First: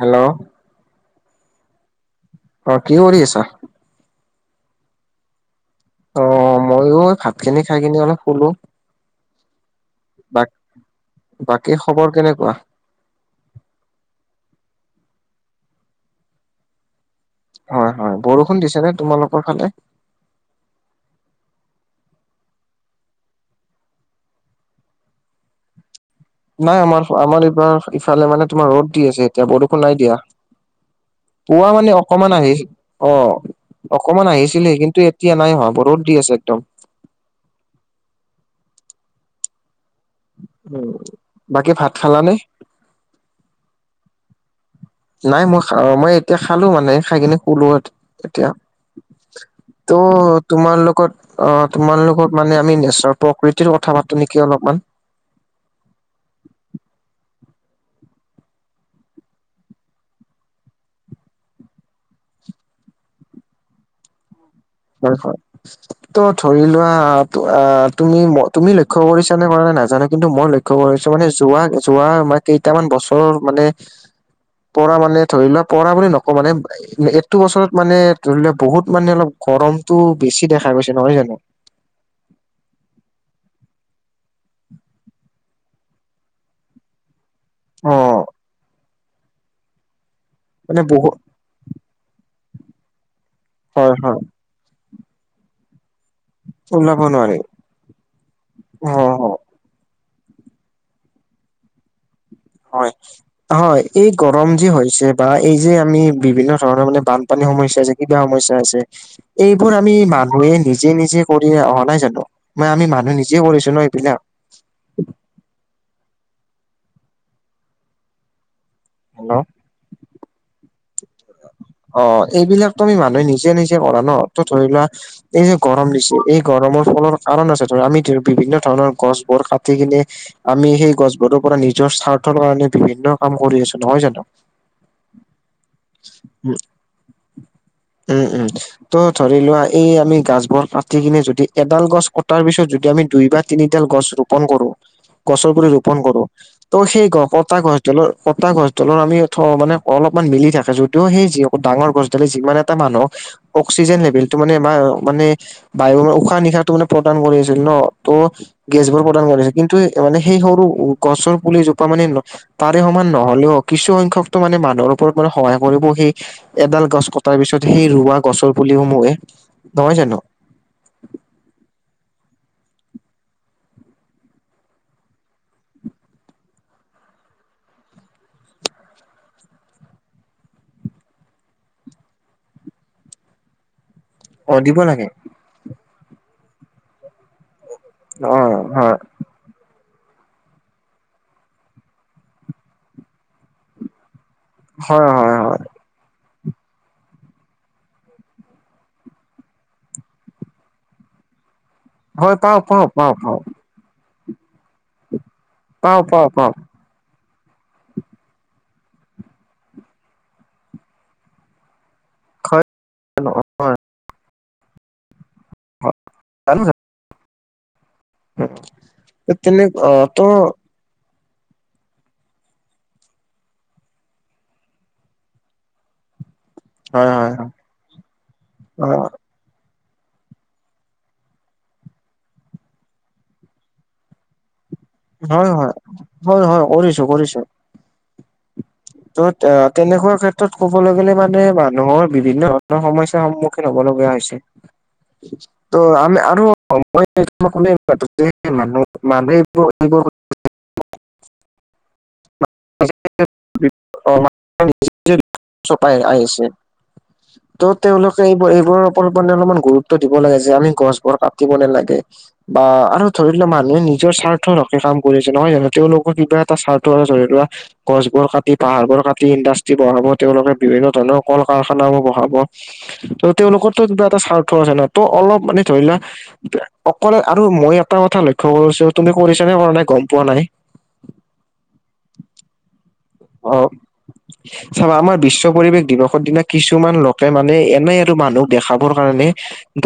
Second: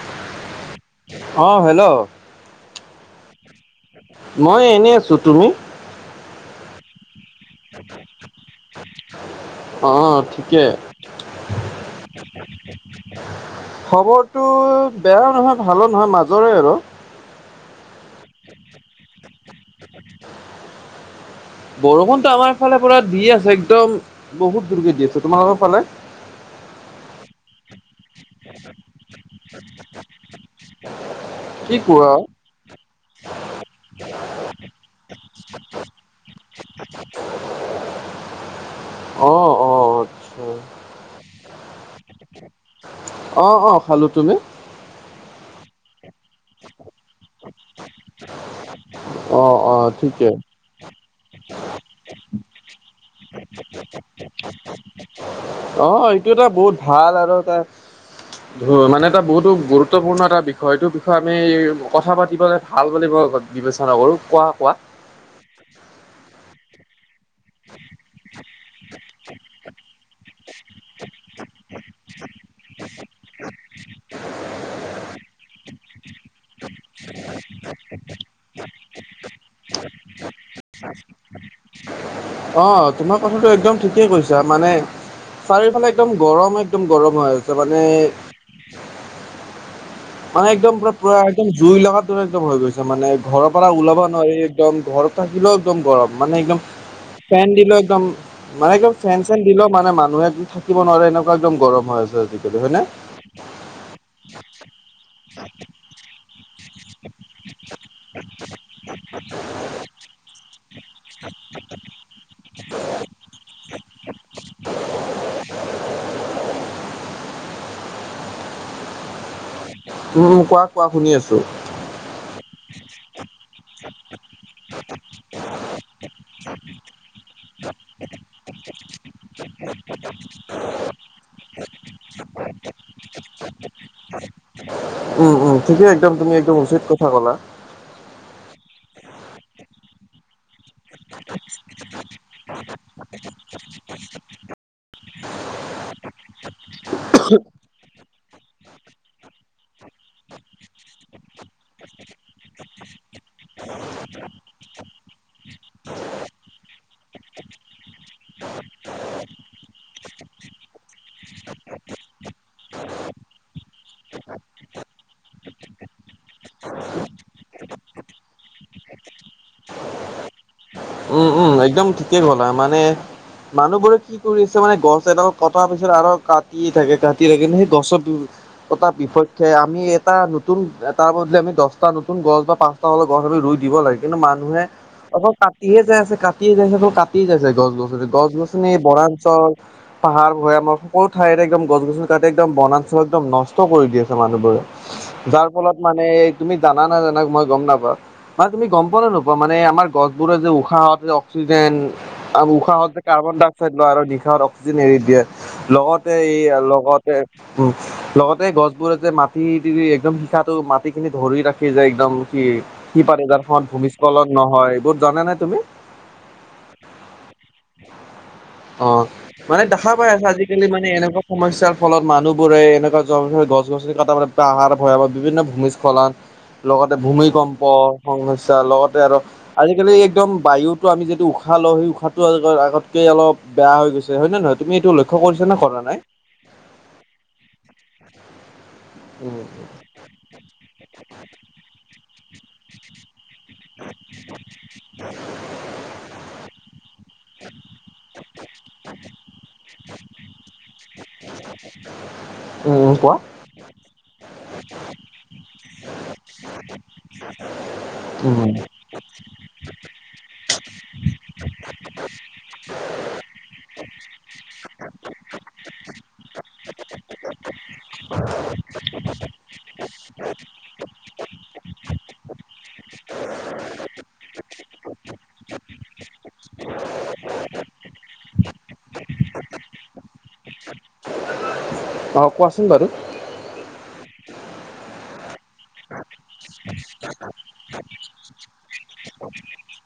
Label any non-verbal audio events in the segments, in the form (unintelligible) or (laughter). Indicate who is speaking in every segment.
Speaker 1: Hello.
Speaker 2: অ' hello.
Speaker 1: অ' কি কৰি আছা?
Speaker 2: মই এনেই আছোঁ তুমি?
Speaker 1: অ' মইও ভাত খিনি খাই কিনে অলপ শুলো।
Speaker 2: অ'
Speaker 1: বা
Speaker 2: ঠিকে।
Speaker 1: বাকী খবৰ কেনেকুৱা
Speaker 2: খবৰটো বেয়া নহয় ভালো নহয় মাজৰে আৰু।
Speaker 1: হয় হয়, বৰষুণ দিছে নে তোমালোকৰ ফালে?
Speaker 2: বৰষুণতো আমাৰ ফালে পৰা দি আছে একদম বহুত দূৰকে দি আছে, তোমালোকৰ ফালে?
Speaker 1: নাই আমাৰ আমাৰ এইবাৰ ইফালে মানে তোমাৰ ৰ'দ দি আছে, এতিয়া বৰষুণ নাই দিয়া। পুৱা
Speaker 2: কি
Speaker 1: মানে
Speaker 2: কোৱা
Speaker 1: অকমান আহিছে। অ' অকমান আহিছিলহে কিন্তু এতিয়া নাই অহা পদ দি আছে একদম।
Speaker 2: অ', অ', অ'।
Speaker 1: উম, বাকী ভাত খালানে?
Speaker 2: অ', অ', খালো তুমি?
Speaker 1: নাই মই মই এতিয়া খালো মানে খাই কিনে শুলো এতিয়া।
Speaker 2: অঁ অঁ
Speaker 1: ত'
Speaker 2: ঠিকে
Speaker 1: তোমাৰ লগত অ' তোমালোকৰ মানে আমি নেচাৰ প্ৰকৃতিৰ কথা পাতো নেকি অলপমান।
Speaker 2: অ' এইটো এটা বহুত ভাল আৰু এটা ধৰা মানে এটা বহুতো গুৰুত্বপূৰ্ণ এটা বিষয়টো আমি কথা পাতিবলৈ ভাল বুলি মই বিবেচনা কৰোঁ কোৱা কোৱা।
Speaker 1: হয় হয় ত' ধৰি লোৱা আ তুমি ম তুমি লক্ষ্য কৰিছা নে কৰা নে নাজানো কিন্তু মই লক্ষ্য কৰিছোঁ মানে যোৱা যোৱা মানে কেইটামান বছৰ অ' মানে পৰা মানে ধৰি লোৱা পৰা বুলি নকওঁ মানে এইটো বছৰত মানে ধৰি লোৱা বহুত মানে অলপ গৰমতটো বেছি দেখা গৈছে নহয় জানো?
Speaker 2: অ' তোমাৰ কথাটো একদম ঠিকেই কৈছা মানে চাৰিওফালে একদম গৰম একদম গৰম হৈ আছ ছে মনে
Speaker 1: অ
Speaker 2: মানে একদম পৰা পৰা একদম জুই লগাটোৰে একদম হৈ গৈছে মানে ঘৰৰ পৰা
Speaker 1: হয়
Speaker 2: ওলাব
Speaker 1: হয়
Speaker 2: নোৱাৰি একদম ঘৰ থাকিলেও একদম গৰম মানে একদম
Speaker 1: ওলাব নোৱাৰি
Speaker 2: ফেন দিলেও একদম মানে
Speaker 1: অ
Speaker 2: একদম ফেন চেন দিলে মানে মানুহে থাকিব নোৱাৰে এনেকুৱা একদম গৰম হৈ আছে আজি।
Speaker 1: হয়, হয় এই গৰম যে হৈছে বা এই যে আমি বিভিন্ন ধৰণ মানে বানপানীৰ সমস্যা হৈছে কিবা সমস্যা হৈছে। এইবোৰ আমি মানুহে নিজে নিজে কৰি অহা নাই জানো? মাই আমি মানুহ নিজে কৰিছো ন এইবিলাক। হেল্ল'।
Speaker 2: উম কোৱা কোৱা শুনি আছোঁ।
Speaker 1: অ এইবিলাকতো আমি মানুহে নিজে নিজে কৰা ন, ত ধৰি লোৱা। এই যে গৰম দিছে, এই গৰমৰ ফলৰ কাৰণ আছে ধৰা, আমি বিভিন্ন ধৰণৰ গছবোৰ কাটি কিনে আমি সেই গছবোৰৰ পৰা নিজৰ স্বাৰ্থৰ কাৰণে বিভিন্ন কাম কৰি আছো নহয় জানো?
Speaker 2: উম' উম' ঠিকেই একদম তুমি একদম উচিত কথা কলা।
Speaker 1: উম' উম '। ত', ধৰি লোৱা, এই আমি গাছবোৰ কাতি কিনে যদি এডাল গছ কটাৰ পিছত, যদি আমি দুইবাৰ তিনিডাল গছ ৰোপন কৰোঁ। গছৰ পুলি ৰোপন কৰোঁ। ত' সেই গ' কটা গছডালৰ, কটা গছডালৰ আমি ঠ, মানে অলপমান মিলি থাকে। যদিও সেই যি হকত ডাঙৰ গছডালে যিমান এটা মানুহক অক্সিজেন লেভেলটো মানে আমাৰ, অ' মানে, বায়ু, উশাহ-নিশাত টো মানে প্ৰদান কৰি আছিল ন। ত' গেছবোৰ প্ৰদান কৰিছে, কিন্তু মানে সেই সৰু গছৰ পুলিজোপা মানে তাৰে সমান নহ'লেও, কিছুসংখ্যকটো মানে মানুহৰ ওপৰত মানে সহায় কৰিব সেই এডাল গছ কটাৰ পিছত সেই ৰোৱা গছৰ পুলিসমূহে, নহয় জানো?
Speaker 2: উম উম, একদম ঠিকে ক'লা। মানে মানুহবোৰে কি কৰি আছে মানে, গছ এডাল কটাৰ পিছত আৰু কাটিয়ে থাকে কাটিয়ে থাকে, সেই গছত কটা বিপক্ষে আমি এটা নতুন, তাৰ বদলি আমি দহটা নতুন গছ বা পাঁচ টা হ'লেও গছ আমি ৰুই দিব লাগে। কিন্তু
Speaker 1: অ
Speaker 2: মানুহে
Speaker 1: দিব লাগে
Speaker 2: অকল কাটিয়ে যাই আছে, কাটিয়ে যাই আছে, অকল কাটিয়ে যাই আছে, গছবোৰ।
Speaker 1: অ
Speaker 2: গছ-গছনি
Speaker 1: হয়
Speaker 2: বনাঞ্চল। পাহাৰ ভৈয়ামক সকলো ঠাইৰে একদম গছ-গছনি কাটি, একদম বনাঞ্চল একদম নষ্ট কৰি দি আছে মানুহবোৰে।
Speaker 1: হয়, হয়।
Speaker 2: তাৰ ফলত মানে তুমি জানা নে জানা মই গম নাপাওঁ। ‌ মানে তুমি গম পোৱা নে নোপোৱা মানে আমাৰ গছ বোৰত যে উশাহত যে অক্সিজেন,
Speaker 1: হয়
Speaker 2: আৰু
Speaker 1: হয় পাওঁ পাওঁ
Speaker 2: উশাহত যে
Speaker 1: পাওঁ
Speaker 2: কাৰ্বন ডাইঅক্স আৰু নিশাহত অক্সিজেন এৰি দিয়ে।
Speaker 1: পাওঁ পাওঁ
Speaker 2: লগতে
Speaker 1: পাওঁ
Speaker 2: এই
Speaker 1: পাওঁ
Speaker 2: লগত তে, উম, লগতে এ গছবোৰত যে মাটি দি দি, একদম শিপাটো মাটি খিনি ধৰি ৰাখে যে। একদম সি,
Speaker 1: হয়
Speaker 2: সি পাৰে
Speaker 1: জানো
Speaker 2: যাৰ ফলত
Speaker 1: হয়
Speaker 2: ভূমিস্খলন নহয়। এইবোৰ জানা নে তুমি?
Speaker 1: (unintelligible)
Speaker 2: অ, মানে
Speaker 1: তেনে
Speaker 2: দেখা
Speaker 1: অ
Speaker 2: পাই
Speaker 1: ত
Speaker 2: আছা আজিকালি মান নে এনেকুৱা সমস্যাৰ ফলত মানুহবোৰে এনেকুৱা য', গছ-গছনি কাটা পৰা পাহাৰ ভৈয়ামত বিভিন্ন ভূমিস্খলন
Speaker 1: (inaudible)
Speaker 2: লগতে
Speaker 1: হয়
Speaker 2: ভূমিকম্প সমস্যা,
Speaker 1: হয়
Speaker 2: লগতে আৰু আজিকালি একদম বায়ুটো আমি যদি উশাহ লওঁ, সেই উশাহটো আগ, আগতকে অলপ বেয়া হৈ গৈছে। হয় নে নহয়? তুমি এইটো ল
Speaker 1: হয়, হয়। হয়, হয়, কৰিছোঁ, কৰিছোঁ। ত
Speaker 2: উম,
Speaker 1: 'আ তেনেকুৱা ক্ষেত্ৰত ক'বলে গ'লে মানে, মানুহৰ বিভিন্ন ধৰণৰ সমস্যা সমুহ ল'ব লগিয়া হৈছে। ত' আমি আৰু (unintelligible)
Speaker 2: উম 'উম 'কোৱা।
Speaker 1: ' (unintelligible) চপাই আহিছে। ত', তেওঁলোকে এইবোৰ,
Speaker 2: উম,
Speaker 1: এইবোৰ মানে অলপমান গুৰুত্ব দিব লাগে যে আমি গছবোৰ কাটিব নেলাগে। বা আৰু ধৰি লোৱা মানুহে নিজৰ স্বাৰ্থৰ ৰাখি কাম কৰি আছে, নহয় জানোঁ? তেওঁলোকৰ কিবা এটা স্বাৰ্থ আছে, ধৰি লোৱা গছবোৰ কাটি, পাহাৰ বোৰ কাটি, ইণ্ডাষ্ট্ৰী বহাব। তেওঁলোকে বিভিন্ন ধৰণৰ কল-কাৰখানাও বহাব। ত', তেওঁলোকৰতো কিবা এটা স্বাৰ্থ আছে ন। ত', অলপ মানে ধৰি লোৱা (unintelligible) অকলে আৰু মই এটা কথা লক্ষ্য কৰিছোঁ, তুমি কৰিছানে কৰা নাই গম পোৱা নাই।
Speaker 2: অ', কোৱাচোন বাৰু।
Speaker 1: অ', চাবা মই বিশ্ব পৰিবেশ দিৱসৰ দিনা কিছুমান লক কে মানে এনে আৰু মানুহক দেখাবৰ কাৰণে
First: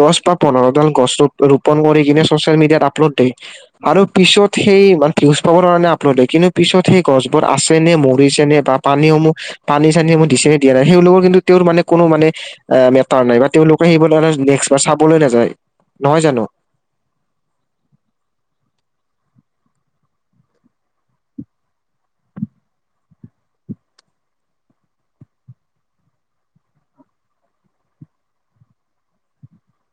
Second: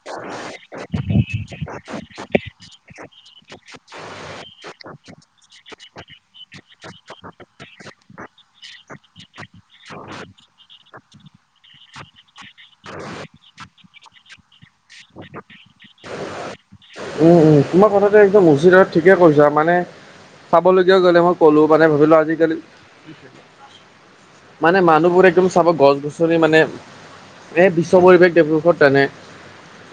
Speaker 1: দচ বা পোন্ধৰডাল গছ ৰুপ, ৰোপন কৰি কিনে ছচিয়েল মিডিয়াত আপলড দে। আৰু পিছত সেই মান, ভিউজ পাবৰ কাৰণে আপলড দে, কিন্তু পিছত সেই গছবোৰ আছে নে মৰ যেনে বা পানী সমুহ, পানী চানী (unintelligible) দিছে নে দিয়া নাই, সেইলোকৰ কিন্তু তেওঁৰ মানে কোনো মানে আ তাৰ নাই বা তেওঁলোকে (unintelligible) নেক্স বা চাবলৈ নেযায়, নহয় জানোঁ?
Speaker 2: উম, উম, তোমাৰ কথাটো একদম উচিত হয় ঠিকে কৈছা মানে চাবলগীয়াও (unintelligible) ক'লো, মানে ভাবি লোৱা আজিকালি মানে মানুহবোৰে একদম চাবা গছ গছনি মানে এ, বিশ্ব পৰিৱেশ (unintelligible) তেনে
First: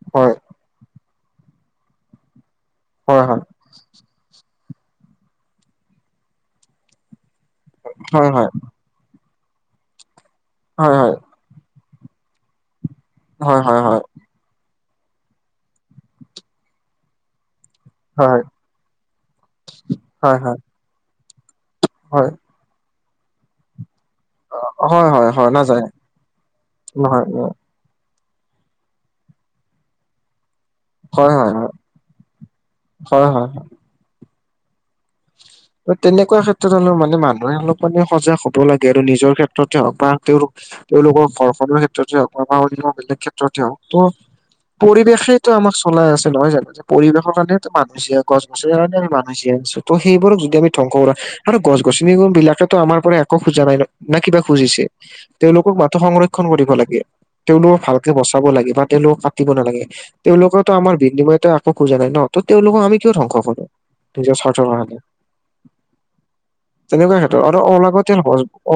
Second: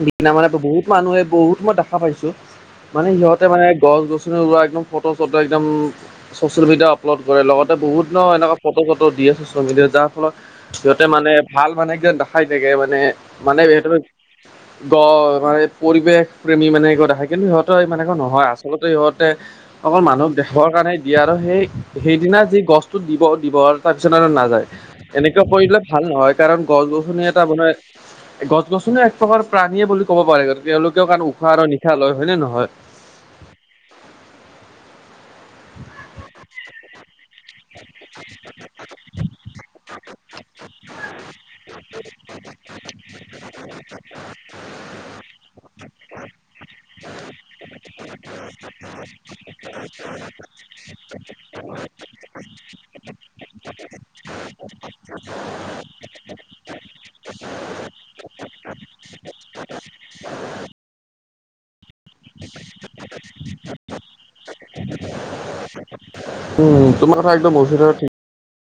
Speaker 2: দিনা
Speaker 1: হয়
Speaker 2: মানে বহুত মানুহে বহুত মই দেখা পাইছোঁ, মানে
Speaker 1: হয় হয়
Speaker 2: সিহঁতে মানে গছ গছ (unintelligible) ফট' চট' একদম চ'চিয়েল মিডিয়াত আপলড কৰে, লগতে বহুত ন'
Speaker 1: হয় হয়
Speaker 2: এনেকা (unintelligible) ট চত' দিয়ে ছ'চিয়েল মিডিয়াত যাৰ ফলত সিহঁতে
Speaker 1: হয়
Speaker 2: মানে ভাল মানে (unintelligible) দেখাই থাকে মানে মানে
Speaker 1: হয় হয় হয়
Speaker 2: (unintelligible)
Speaker 1: হয়
Speaker 2: গ, মানে পৰিৱেশ প্ৰেমী মানে (unintelligible) দেখাই কিন্তু সিহঁত (unintelligible) নহয় আচলতে ইহঁতে অকল মানুহক
Speaker 1: হয় হয় হয়
Speaker 2: দেখাবৰ কাৰণে দিয়ে আৰু সেই সেইদিনা যি গছতো দিব দিবৰ তাৰ পিছত আৰু নাযায়,
Speaker 1: হয় হয় হয়
Speaker 2: এনেকুৱা
Speaker 1: হয়
Speaker 2: কৰিলে
Speaker 1: নাযায়
Speaker 2: ভাল নহয় কাৰণ গছ গছনি
Speaker 1: নহয়
Speaker 2: এটা আপোনাৰ এ, গছ গছনি এক প্ৰকাৰৰ প্ৰাণীয়ে বুলি ক'ব পাৰে, তেওঁলোকেও কাৰণ
Speaker 1: হয়
Speaker 2: উশাহ
Speaker 1: হয় হয়
Speaker 2: আৰু নিশা লয় হয়নে নহয়?
Speaker 1: হয়, হয়। তেনেকুৱা ক্ষেত্ৰত হ'লে মানে মান মই অলপ মানে সজাগ হ'ব লাগে আৰু নিজৰ ক্ষেত্ৰতে হওক বা তেওঁৰ তেওঁলোকৰ ঘৰখনৰ ক্ষেত্ৰতে হওক বা (unintelligible) বেলেগ ক্ষেত্ৰতে হওক, ত পৰিৱেশেতো আমাক চলাই আছে নহয় জানো? পৰিৱেশৰ কাৰণেতো মানুহ জীয়াই, গছ গছনিৰ কাৰণে আমি মানুহ জীয়াই আছো, ত' সেইবোৰক য ধ্বংস কৰা আৰু গছ গছনিকো ত' আমাৰ পৰা একো খোজা নাই ন' না কিবা খুজিছে, তেওঁলোকক মাথো সংৰক্ষন কৰিব লাগে। তেওঁলোকক ভালকে বচাব লাগে বা তেওঁলোকক কাটিব নালাগে, তেওঁলোকে ত' আমাৰ বিনিময়তা খোজা নাই ন' ত' তেওঁলোকক আমি কিয় ধ্বংস কৰো, নিজৰ স্বাৰ্থৰ কাৰণে।
Speaker 2: উম, তোমাৰ
Speaker 1: তেনেকুৱা
Speaker 2: কথা
Speaker 1: ক্ষেত্ৰত
Speaker 2: একদম উচিত আৰু ঠিক।
Speaker 1: অলাগতিয়াল গছ অ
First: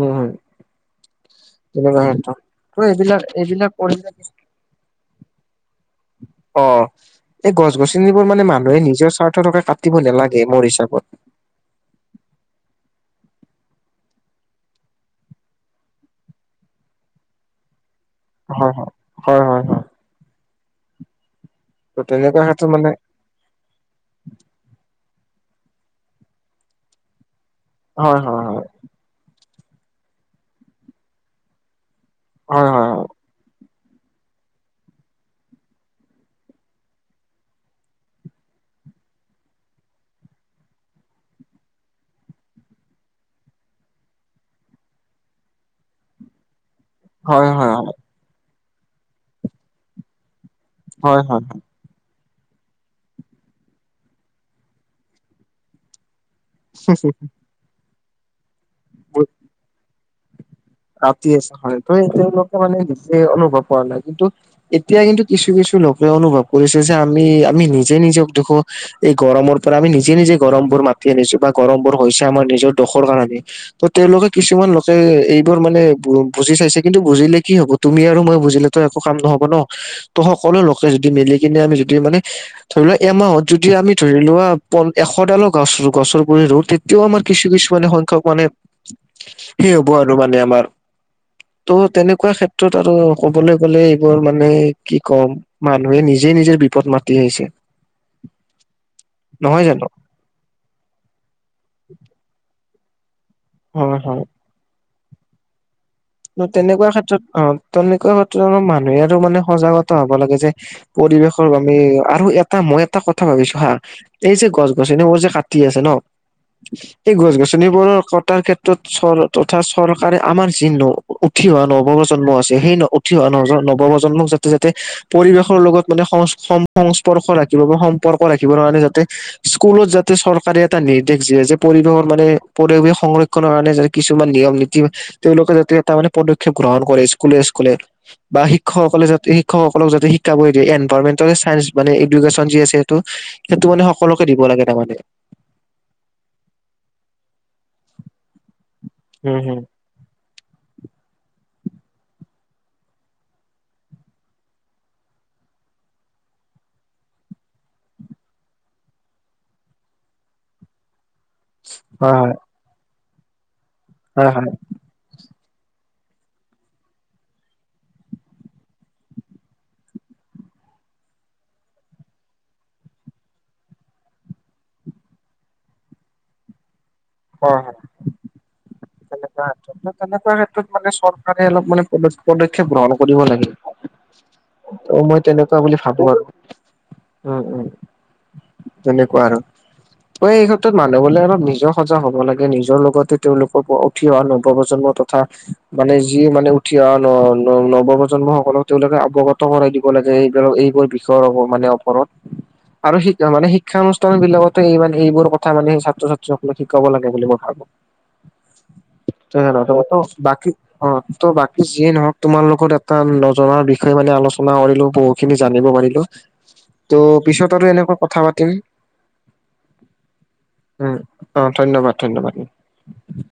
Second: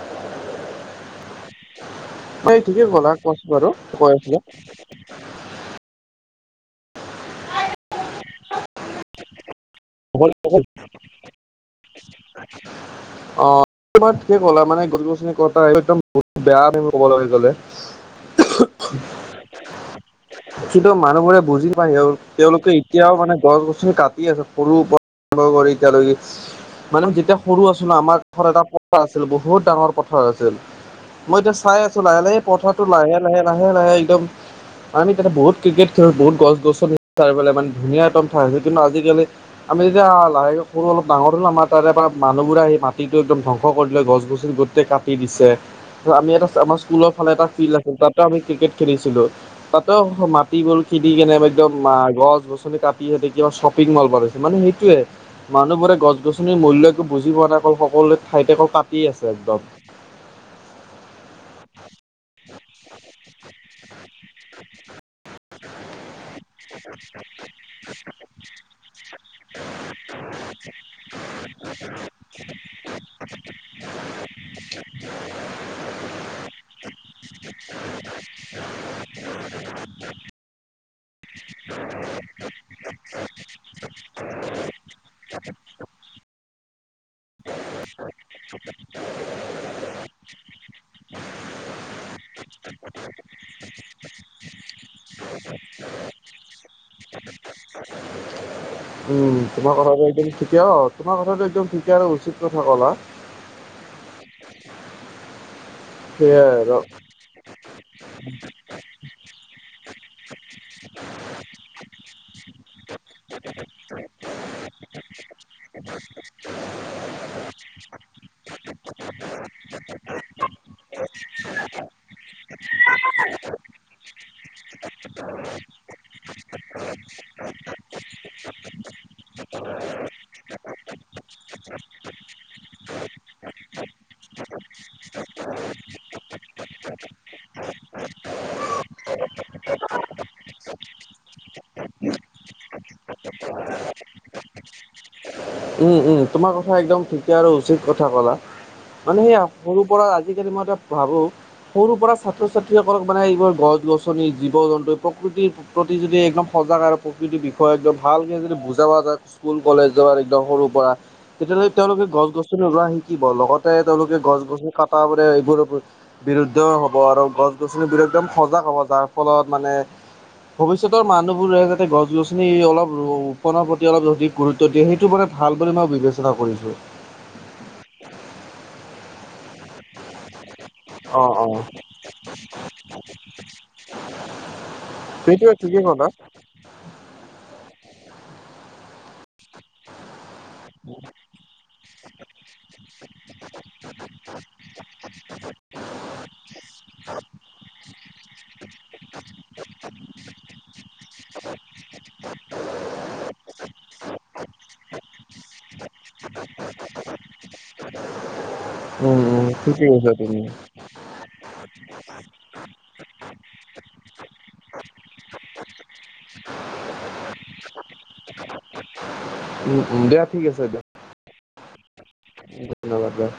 Speaker 1: উম, হম, তেনেকুৱা ক্ষেত্ৰ,
Speaker 2: এই ঠিকে
Speaker 1: মই
Speaker 2: ক'লা
Speaker 1: এইবিলাক
Speaker 2: কোৱাচোন বাৰু
Speaker 1: এইবিলাক পঢ়ি
Speaker 2: কৈ আছিলা
Speaker 1: অ', এই গছ গছনিবোৰ মানে মানুহে নিজৰ স্বাৰ্থ (unintelligible) কাট টিব নেলাগে মোৰ হিচাপত।
Speaker 2: অ'। (unintelligible) ঠিকে ক'লা মানে গছ গছনি কটা একদম বহুত বেয়া (unintelligible) কবলৈ গ'লে।
Speaker 1: হয়, হয়, হয়, হয়, হয়।
Speaker 2: কিন্তু মানুহবোৰে বুজি (unintelligible)
Speaker 1: ত' তেনেকুৱা ক্ষেত্ৰত
Speaker 2: তেওঁলোকে এতিয়াও মানে গছ গছনি কাট টি আছে সৰু প, (unintelligible) মানে যেতিয়া সৰু আছোনা
Speaker 1: হয়,
Speaker 2: আমাৰ
Speaker 1: হয়,
Speaker 2: ধৰ এটা প পা আছিল বহুত ডাঙৰ পথাৰ আছিল, মই এতিয়া চাই আছো লাহে লাহে এই
Speaker 1: হয়, হয়,
Speaker 2: পথাৰটো
Speaker 1: হয়,
Speaker 2: লাহে লাহে লাহে লাহে লাহে একদম আমি তাতে বহুত ক্ৰিকেট খেলো, বহুত গছ গছনি চাৰিও পালে মান ধুনীয়া এতম ঠাই আছিল, কিন্তু আজিকালি আমি যেতিয়া লাহেকে সৰু অলপ ডাঙৰ হ'লো আমাৰ তাৰে পা মানুহবোৰে আহি মাটিটো একদম ধংস কৰি দিলে, গছ গছনি গোট তে কাটি দিছে, ত আমি এটা আমাৰ স্কুলৰ ফালে এটা
Speaker 1: হয়, হয়,
Speaker 2: ফিল্ড
Speaker 1: হয়,
Speaker 2: আছিল তাতেও আমি ক্ৰিকেট খেলিছিলোঁ। তহ মাটিবোৰ কিনি
Speaker 1: হয়, হয়, হয়,
Speaker 2: কেনে (inaudible)
Speaker 1: হয়
Speaker 2: একদম মা গছ গছনি কাটি তাতে কিবা শ্বপিং মল বনাইছে মানে সেইটোয়ে মানুহ বোৰে গ গছনিৰ মূল্য একো বুজি পোৱা নাই অকল সকলোৱে ঠাইতে অকল কাটিয়েই আছে একদম।
Speaker 1: কাতি আছে হয় ত তেওঁলোকে মানে নিচেই অনুভৱ কৰা নাই কিন্তু এতিয়া কিন্তু কিছু কিছু লোকে অনুভৱ কৰিছে যে আমি আমি নিজে নিজক দেখ এই গৰমৰ পৰা আমি নিজে নিজে গৰম বোৰ মাতি আনিছো বা গৰম বোৰ হৈছে আমাৰ নিজৰ দষৰ কাৰণে। ত তেওঁলোকে কিছুমান লোকে এই বোৰ মানে বুজি চাইছে কিন্তু বুজিলে কি হব তুমি আৰু মই বুজিলে তো একো কাম নহব ন। ত' সকলো লোকে যদি মিলি কিনে আমি যদি মানে ধৰি লোৱা এমাহত যদিও আমি ধৰি লোৱা প এশডালো গছ গছৰ পুলি ৰুও তে তিও আমাৰ কিছু কিছু মানে সংখ্যক মানে।
Speaker 2: (unintelligible)
Speaker 1: সেই হ'ব আৰু মানে আমাৰ। ত' তেনেকুৱা ক্ষেত্ৰত আৰু ক'বলে গ'লে এইবোৰ মানে কি ক'ম। মানুহে নিজেই নিজৰ বিপদ মাতি আহিছে।
Speaker 2: উম
Speaker 1: নহয়
Speaker 2: তোমাৰ
Speaker 1: জানো?
Speaker 2: কথাটো একদম ঠিকে আও তোমাৰ কথাটো একদম ঠিকে আৰু উচিত কথা কলা।
Speaker 1: হয় হয়।
Speaker 2: (unintelligible)
Speaker 1: তেনেকুৱা ক্ষেত্ৰত অ তনেকুৱা ক্ষেত্ৰত মানুহে আৰু মানে সজাগতা হ'ব লাগে যে পৰিৱেশৰ আমি আৰু এটা মই এটা কথা ভাবিছো হা এই যে গছ গছনি বোৰ যে কাটি আছে ন এই গছ গছনিবোৰ কটাৰ ক্ষেত্ৰত চৰ তথা চৰকাৰে আমাৰ চিহ্ন উঠি অহা নৱপ্ৰজন্ম আছে সেই ন উঠি অহা ন নৱপ্ৰজন্মক যাতে যাতে পৰিৱেশৰ লগত মানে সং সংস্পৰ্শ ৰাখিব বা সম্পৰ্ক ৰাখিবৰ কাৰণে যাতে স্কুলত যাতে চৰকাৰে এটা নিৰ্দেশ যিয়ে যে পৰিৱেশৰ মানে পৰিৱেশ সংৰ ক্ষণৰ কাৰণে যাতে কিছুমান নিয়ম নীতি তেওঁলোকে যাতে এটা মানে পদক্ষেপ গ্ৰহণ কৰে স্কুলে স্কুলে। বা শিক্ষকসকলে যাতে শিক্ষকসকলক যাতে শিকাবই দিয়ে এনভাৰমেট চাইন্স মানে এডোকেশ্যন যি আছে সেইটো সেইটো মানে সকলোকে দিব লাগে তামানে।
Speaker 2: উম উম তোমাৰ কথা একদম ঠিকে আৰু উচিত কথা ক'লা মানে সেই
Speaker 1: উম,
Speaker 2: হা
Speaker 1: হুম।
Speaker 2: পুৰো। পৰা আজিকালি মই এটা ভাবো। সৰুৰ পৰা ছাত্ৰ ছাত্ৰীসকলক মানে এইবোৰ গছ গছনি জীৱ জন্তু প্ৰকৃতি প্ৰতি যদি একদম সজাগ আৰু প্ৰকৃতিৰ বিষয়ে একদম ভালকে যদি বুজাবা যায় স্কুল কলেজ ৰ ডসৰুৰ পৰা তেতিয়াহ তেওঁলোকে
Speaker 1: হয়
Speaker 2: গছ
Speaker 1: হয়
Speaker 2: গছনি ৰোৱা শিকিব লগতে তেওঁলোকে
Speaker 1: হয় হয়
Speaker 2: গছ গছ কটা পৰে এইবোৰ। বিৰুদ্ধ হ'ব আৰু গছ গছনিবোৰ একদম সজাগ হ'ব যাৰ ফলত মানে। ভৱিষ্যতৰ মানুহবোৰে যাতে গছ গছনি অলপ ৰূপণৰ প্ৰতি অলপ যদি গুৰুত্ব দিয়ে সেই টো মানে ভাল বুলি মই বিবেচনা কৰিছোঁ।
Speaker 1: (unintelligible) (inaudible) তেনেকুৱা ক্ষেত্ৰত তেনেকুৱা ক্ষেত্ৰত মানে
Speaker 2: অ অ
Speaker 1: চৰকাৰে অলপ মানে (inaudible) পদক্ষেপ গ্ৰহণ কৰিব লাগে ত মই
Speaker 2: সেইটোৱে
Speaker 1: তেনেকুৱা বুলি
Speaker 2: ঠিকেই ক'লা
Speaker 1: ভাবো আ উম উম তেনেকুৱা আৰু। অ এই ক্ষেত্ৰত মানুহ বোৰে অলপ নিজৰ সজাগ হ'ব লাগে নিজৰ লগতো তেওঁলো অ উঠি অহা নৱ প্ৰ্জন্ম তথা মানে যি মানে উঠি অ ন ন নৱপ্ৰজন্ম সকলক তেওঁলোকে অৱগত কৰাই দি ব লাগে এইবাৰ এইবোৰ বিষয়ৰ মানে অপৰত। আৰু শিক মানে শিক্ষানুষ্ঠান বিলাকতে এই মানে এইবোৰ কথা মানে ছাত্ৰ-ছাত্ৰীসকলক শিকাব লাগে বুলি মই ভাবো। ত‌ই জান
Speaker 2: ঠিকেই কৈছা
Speaker 1: (unintelligible)
Speaker 2: তুমি।
Speaker 1: বাকী অঁ! ত' বাকী যিয়েই নহওক তোমাৰ লগত এটা নজনাৰ বিষয়ে মানে আলোচনা কৰিলো বহুত খিনি জানিব পাৰিলো। ত' পিছত আৰু এনেকুৱা কথা পাতিম।
Speaker 2: উম-উম! দিয়া ঠিক আছে দিয়া।
Speaker 1: উম। অঁ! ধন্যবাদ-ধন্যবাদ।
Speaker 2: ধন্যবাদ দিয়া।